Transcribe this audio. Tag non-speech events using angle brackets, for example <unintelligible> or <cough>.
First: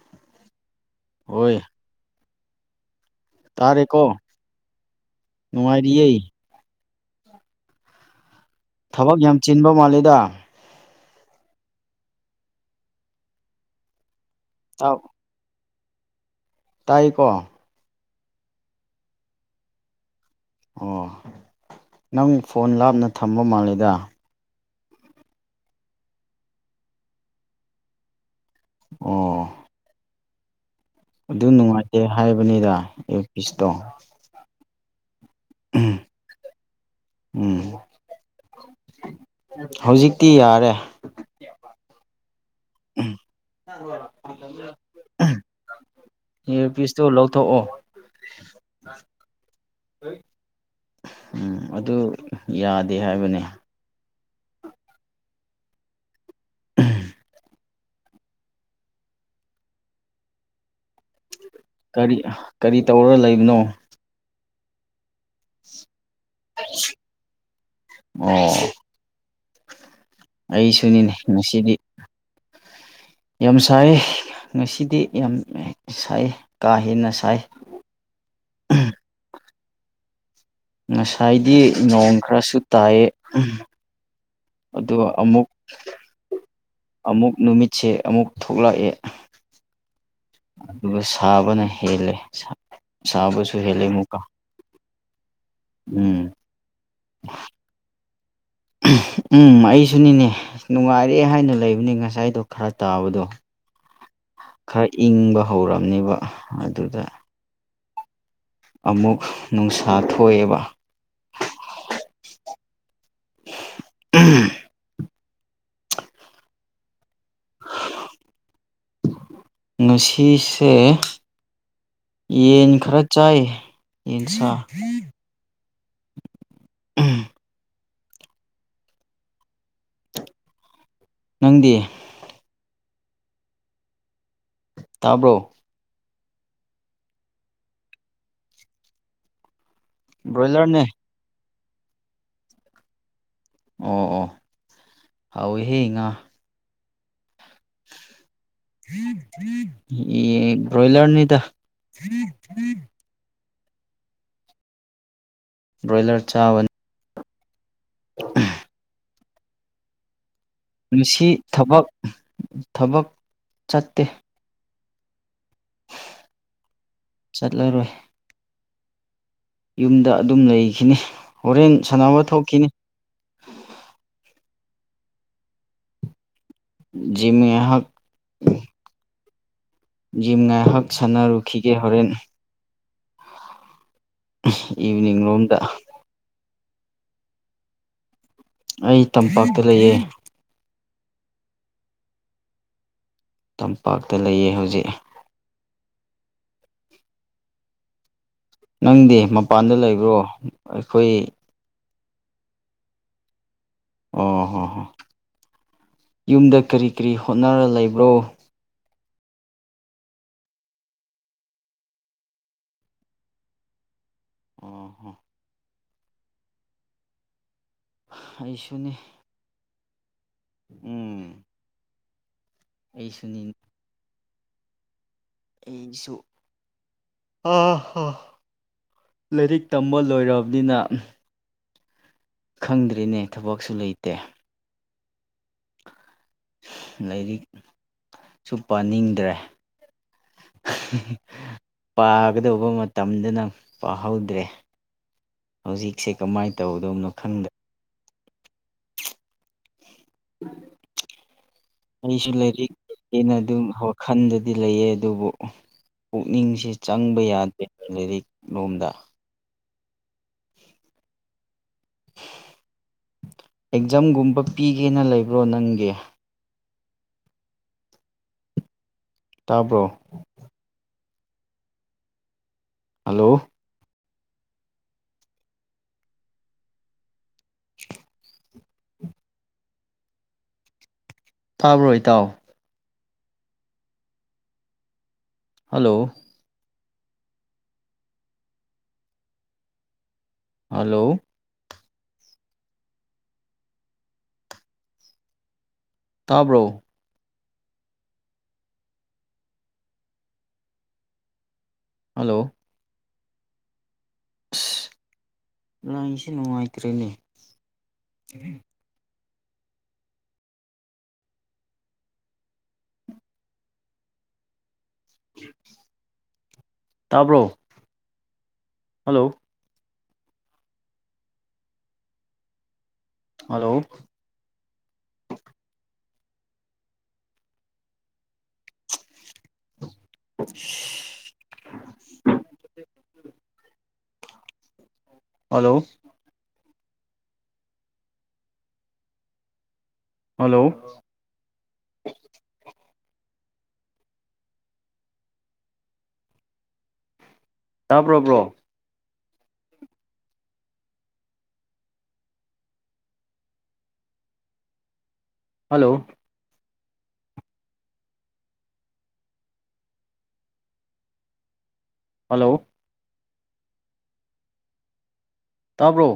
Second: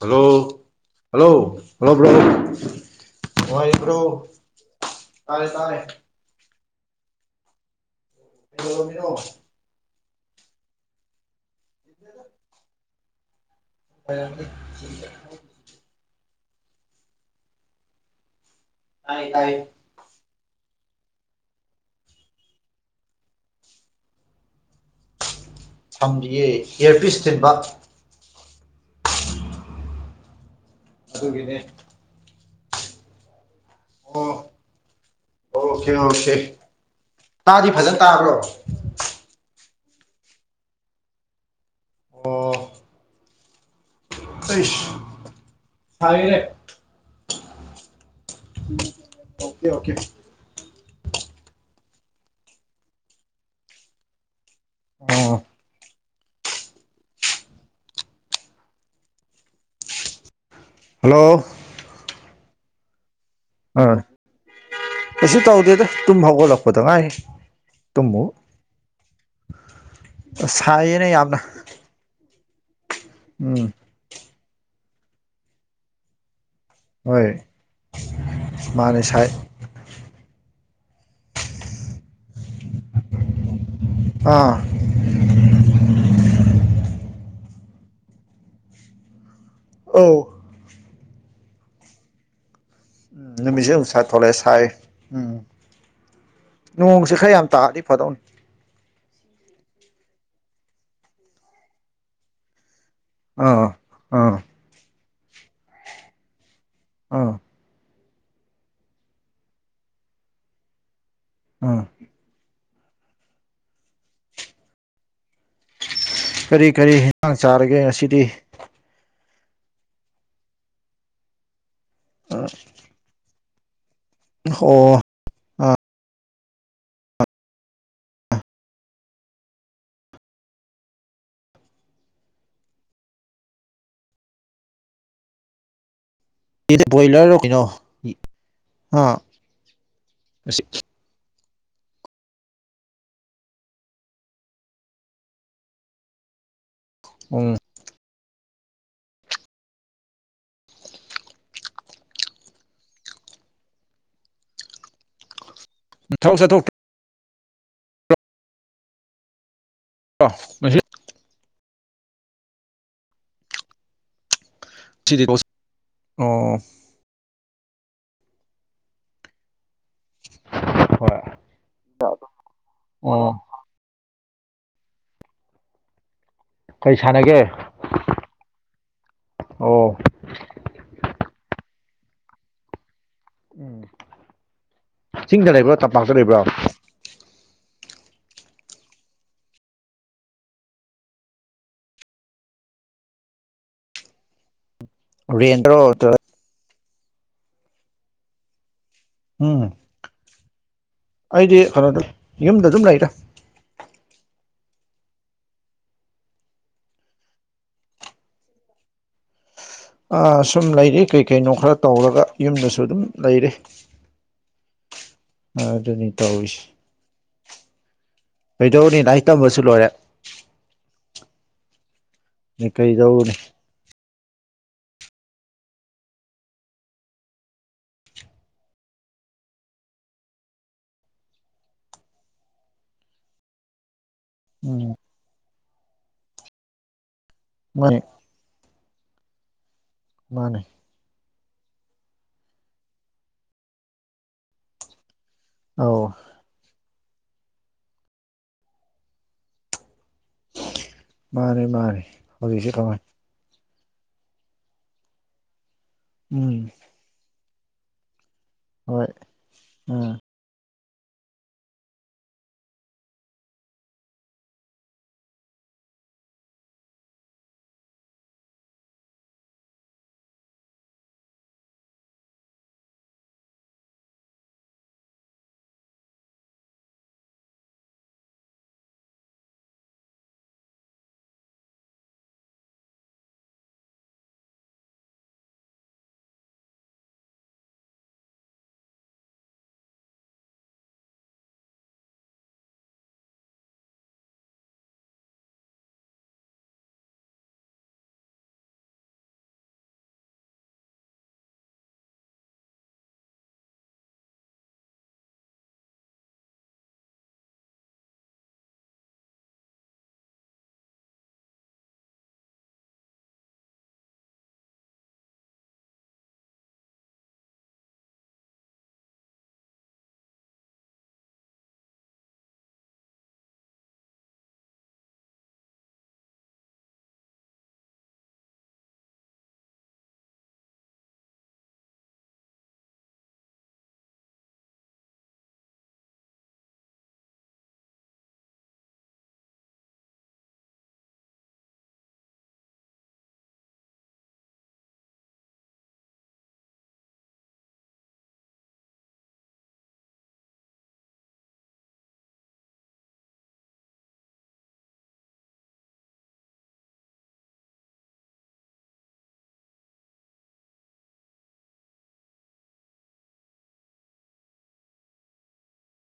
hello hello ꯍꯣꯏ hello bro ꯅꯨꯡꯉꯏꯔꯤꯕ꯭ꯔꯣ ꯇꯥꯔꯦꯀꯣ ꯇꯥꯔꯦ ꯇꯥꯥꯏꯦ ꯅꯨꯡꯉꯥꯏꯔꯤꯌꯦ ꯕ꯭ꯔꯣ ꯊꯕꯛ ꯌꯥꯝ ꯆꯤꯟꯕ ꯃꯥꯂꯦꯗ <inaudible> <unintelligible> ꯇꯥꯏꯀꯣ ꯇꯥꯏ ꯇꯥꯏ ꯑꯣ ꯅꯪ ꯐꯣꯟ ꯂꯥꯞꯅ ꯊꯝꯕ ꯃꯥꯜꯂꯦꯗ ꯊꯝꯒꯤꯒꯦ ꯏꯌꯔꯄꯤꯁ ꯊꯤꯟꯕ ꯑꯣ ꯑꯗꯨ ꯑꯗꯨꯒꯤꯅꯦ ꯅꯨꯡꯉꯥꯏꯇꯦ ꯍꯥꯏꯕꯅꯤꯗ ꯑꯦꯔ ꯄꯤꯁꯇꯣ ꯑꯣ ꯑꯣꯀꯦ ꯑꯣꯀꯦ ꯎꯝ ꯇꯥꯗꯤ ꯐꯖꯅ ꯇꯥꯕ꯭ꯔꯣ ꯍꯧꯖꯤꯛꯇꯤ ꯌꯥꯔꯦ ꯑꯣ <unintelligible> ꯑꯩꯁ ꯁꯥꯏꯌꯦꯅꯦ ꯏꯌꯔꯄꯤꯁꯇꯨ ꯂꯧꯊꯣꯛꯑꯣ ꯑꯣꯀꯦ ꯑꯣꯀꯦ ꯎꯝ ꯑꯗꯨ ꯌꯥꯗꯦ ꯍꯥꯏꯕꯅꯦ ꯑꯣ ꯎꯝ ꯍꯜꯂꯣ ꯀꯔꯤ ꯑꯥ ꯀꯔꯤ ꯇꯧꯔ ꯂꯩꯕꯅꯣ ꯍꯣꯏ ꯀꯩꯁꯨ ꯇꯧꯗꯦꯗ ꯇꯨꯝ ꯍꯧꯒꯠꯂꯛꯄꯗ ꯉꯥꯏꯔꯤ ꯇꯨꯝꯃꯨ ꯑꯣ ꯑꯁ ꯁꯥꯏꯌꯦꯅꯦ ꯑꯩꯁꯨꯅꯤꯅꯦ ꯌꯥꯝꯅ ꯉꯁꯤ ꯌꯥꯝ ꯎꯝ ꯁꯥꯏꯌꯦ ꯉꯁꯤꯗꯤ ꯌꯥꯝ ꯁꯥꯏꯌꯦ ꯀꯥ ꯍꯦꯟꯅ ꯁꯥꯏ ꯃꯥꯅꯦꯁꯥꯏ ꯉꯁꯥꯏꯗꯤ ꯅꯣꯡ ꯈꯔꯁꯨ ꯇꯥꯏ ꯑꯥ ꯑꯗꯣ ꯑꯃꯨꯛ ꯑꯃꯨꯛ ꯅꯨꯃꯤꯠꯁꯦ ꯑꯃꯨꯛ ꯊꯣꯛꯂꯛꯑꯦ ꯑꯣ ꯑꯗꯨꯒ ꯁꯥꯕꯅ ꯍꯦꯜꯂꯦ ꯁꯥ ꯁꯥꯕꯁꯨ ꯅꯨꯃꯤꯠꯁꯦ ꯍꯦꯜꯂꯦ ꯑꯃꯨꯛ ꯑꯃꯨꯛꯀ ꯁꯥꯊꯣꯛꯂꯛꯑꯦ ꯁꯥꯏ ꯎꯝ ꯎꯝ ꯅꯣꯡꯁꯦ ꯈꯔꯌꯥꯝ ꯇꯥꯗꯤ ꯐꯗꯧꯅꯤ ꯎꯝ ꯑꯩꯁꯨꯅꯤꯅꯦ ꯑꯁ ꯅꯨꯡꯉꯥꯏꯔꯦ ꯍꯥꯏꯅ ꯂꯩꯕꯅꯤ ꯉꯁꯥꯏꯗꯣ ꯈꯔ ꯇꯥꯕꯗꯣ ꯑꯥ ꯑꯥ ꯈꯔ ꯏꯪꯕ ꯍꯧꯔꯝꯅꯦꯕ ꯑꯗꯨꯗ ꯑꯥ ꯑꯃꯨꯛ ꯅꯨꯡꯁꯥ ꯊꯣꯛꯑꯦꯕ ꯑꯥ ꯀꯔꯤ ꯀꯔꯤ ꯍꯦꯉꯡ ꯆꯥꯔꯒꯦ ꯉꯁꯤꯗꯤ ꯉꯁꯤꯁꯦ ꯌꯦꯟ ꯈꯔ ꯆꯥꯏ ꯌꯦꯟꯁꯥ ꯑꯣ ꯎꯝ ꯅꯪꯗꯤ ꯇꯥꯕ꯭ꯔꯣ ꯏꯗꯤ ꯕꯣꯏꯂꯔꯔꯣ ꯀꯩꯅꯣ ꯑꯥ ꯕꯔꯣꯏꯂꯔꯅꯦ ꯑꯣ ꯑꯣ ꯍꯥꯎꯋꯤꯍꯦ ꯉꯥ ꯎꯝ <inaudible> ꯌꯦꯟ ꯕ꯭ꯔꯣꯏꯂꯔꯅꯤꯗ ꯕ꯭ꯔꯣꯏꯂꯔ ꯊꯕꯛ ꯆꯥꯕꯅ ꯑ <unintelligible> ꯑꯣ ꯃꯥꯁꯤ <unintelligible> ꯉꯥꯁꯤ ꯊꯕꯛ ꯊꯕꯛ ꯆꯠꯇꯦ ꯊꯤꯔꯤꯀꯣꯁꯤ ꯑꯣ ꯆꯠꯂꯔꯣꯏ ꯌꯨꯝꯗ ꯑꯗꯨꯝ ꯂꯩꯈꯤꯅꯤ ꯍꯣꯏ ꯍꯣꯔꯦꯟ ꯁꯥꯟꯅꯕ ꯊꯣꯛꯈꯤꯅꯤ ꯑꯣ ꯀꯩ ꯖꯤꯝ ꯁꯥꯟꯅꯒꯦ ꯉꯥꯏꯍꯥꯛ ꯑꯣ ꯖꯤꯝ ꯉꯥꯏꯍꯛ ꯁꯥꯟꯅꯔꯨꯈꯤꯒꯦ ꯍꯣꯔꯦꯟ ꯎꯝ <unintelligible> ꯎꯝ ꯌꯦꯅꯤꯡ ꯂꯣꯝꯗ ꯄꯥꯛꯇ ꯂꯩꯕ꯭ꯔꯥ ꯑꯩ ꯇꯝꯄꯥꯛꯇ ꯂꯩꯌꯦ ꯇꯝꯄꯥꯛꯇ ꯂꯩꯌꯦ ꯍꯧꯖꯤꯛ ꯔꯦꯟꯇꯔꯣ ꯅꯥꯠꯇꯔꯥ ꯅꯪꯗꯤ ꯎꯝ ꯃꯄꯥꯟꯗ ꯂꯩꯕ꯭ꯔꯣ ꯑꯩꯈꯣꯏ ꯑꯩꯗꯤ <unintelligible> ꯌꯨꯝꯗ ꯑꯗꯨꯝ ꯂꯩꯗꯥ ꯑꯣ ꯍꯣ ꯍꯣꯏ ꯌꯨꯝꯗ ꯀꯔꯤ ꯀꯔꯤ ꯍꯣꯠꯅꯔ ꯂꯩꯕ꯭ꯔꯣ ꯑ ꯁꯨꯝ ꯂꯩꯔꯤ ꯀꯩ ꯀꯩꯅꯣ ꯈꯔ ꯇꯧꯔꯒ ꯌꯨꯝꯗꯁꯨ ꯑꯗꯨꯝ ꯂꯩꯔꯤ ꯑꯣ ꯍꯣ ꯑꯗꯨꯅꯤ ꯇꯧꯔꯤꯁꯦ ꯑꯩꯁꯨꯅꯤ ꯀꯩꯗꯧꯅꯤ ꯂꯥꯏꯔꯤꯛ ꯇꯝꯕꯁꯨ ꯂꯣꯏꯔꯦ ꯎꯝ ꯃꯤ ꯀꯩꯗꯧꯔꯨꯅꯤ ꯑꯩꯁꯨꯅꯤ ꯑꯩꯁꯨ ꯑ ꯍ ꯂꯥꯏꯔꯤꯛ ꯇꯝꯕ ꯂꯣꯏꯔꯕꯅꯤꯅ ꯈꯪꯗ꯭ꯔꯦꯅꯦ ꯊꯕꯛꯁꯨ ꯂꯩꯇꯦ ꯎꯝ ꯂꯥꯏꯔꯤꯛ ꯃꯅꯤ ꯁꯨ ꯄꯥꯅꯤꯡꯗ꯭ꯔꯦ ꯃꯥꯅꯤ ꯄꯥꯒꯗꯧꯕ ꯃꯇꯝꯗꯅ ꯄꯥꯍꯧꯗꯦ ꯑꯧ ꯍꯧꯖꯤꯛꯁꯦ ꯀꯃꯥꯏ ꯇꯧꯗꯧꯅꯣ ꯈꯪꯗ꯭ꯔꯦ ꯃꯥꯅꯤ ꯃꯥꯅꯤ ꯑꯩꯁꯨ ꯍꯧꯖꯤꯛꯁꯦ ꯂꯥꯏꯔꯤꯛ ꯀꯃꯥꯏ ꯍꯦꯟꯅ ꯑꯗꯨꯝ ꯋꯥꯈꯜꯗꯗꯤ ꯂꯩꯌꯦ ꯑꯗꯨꯕꯨ ꯎꯝ ꯄꯨꯛꯅꯤꯡꯁꯦ ꯆꯪꯕ ꯌꯥꯗꯦ ꯂꯥꯏꯔꯤꯛ ꯂꯣꯝꯗ ꯍꯣꯏ ꯎꯝ ꯑꯦꯛꯖꯥꯝ ꯒꯨꯝꯕ ꯄꯤꯒꯦꯅ ꯂꯩꯕ꯭ꯔꯣ ꯅꯪꯒꯤ ꯇꯥꯕ꯭ꯔꯣ ꯍꯜꯂꯣ ꯇꯥꯕ꯭ꯔꯣ ꯏꯇꯥꯎ ꯍꯜꯂꯣ ꯍꯜꯂꯣ ꯇꯥꯕ꯭ꯔꯣ ꯍꯜꯂꯣ ꯑꯁ ꯂꯥꯏꯟꯁꯦ ꯅꯨꯡꯉꯥꯏꯇ꯭ꯔꯦꯅꯦ ꯇꯥꯕ꯭ꯔꯣ ꯍꯜꯂꯣ ꯍꯜꯂꯣ ꯁꯨꯠ ꯍꯜꯂꯣ ꯍꯜꯂꯣ ꯇꯥꯕ꯭ꯔꯣ ꯕ꯭ꯔꯣ ꯍꯜꯂꯣ ꯍꯜꯂꯣ ꯇꯥꯕ꯭ꯔꯣ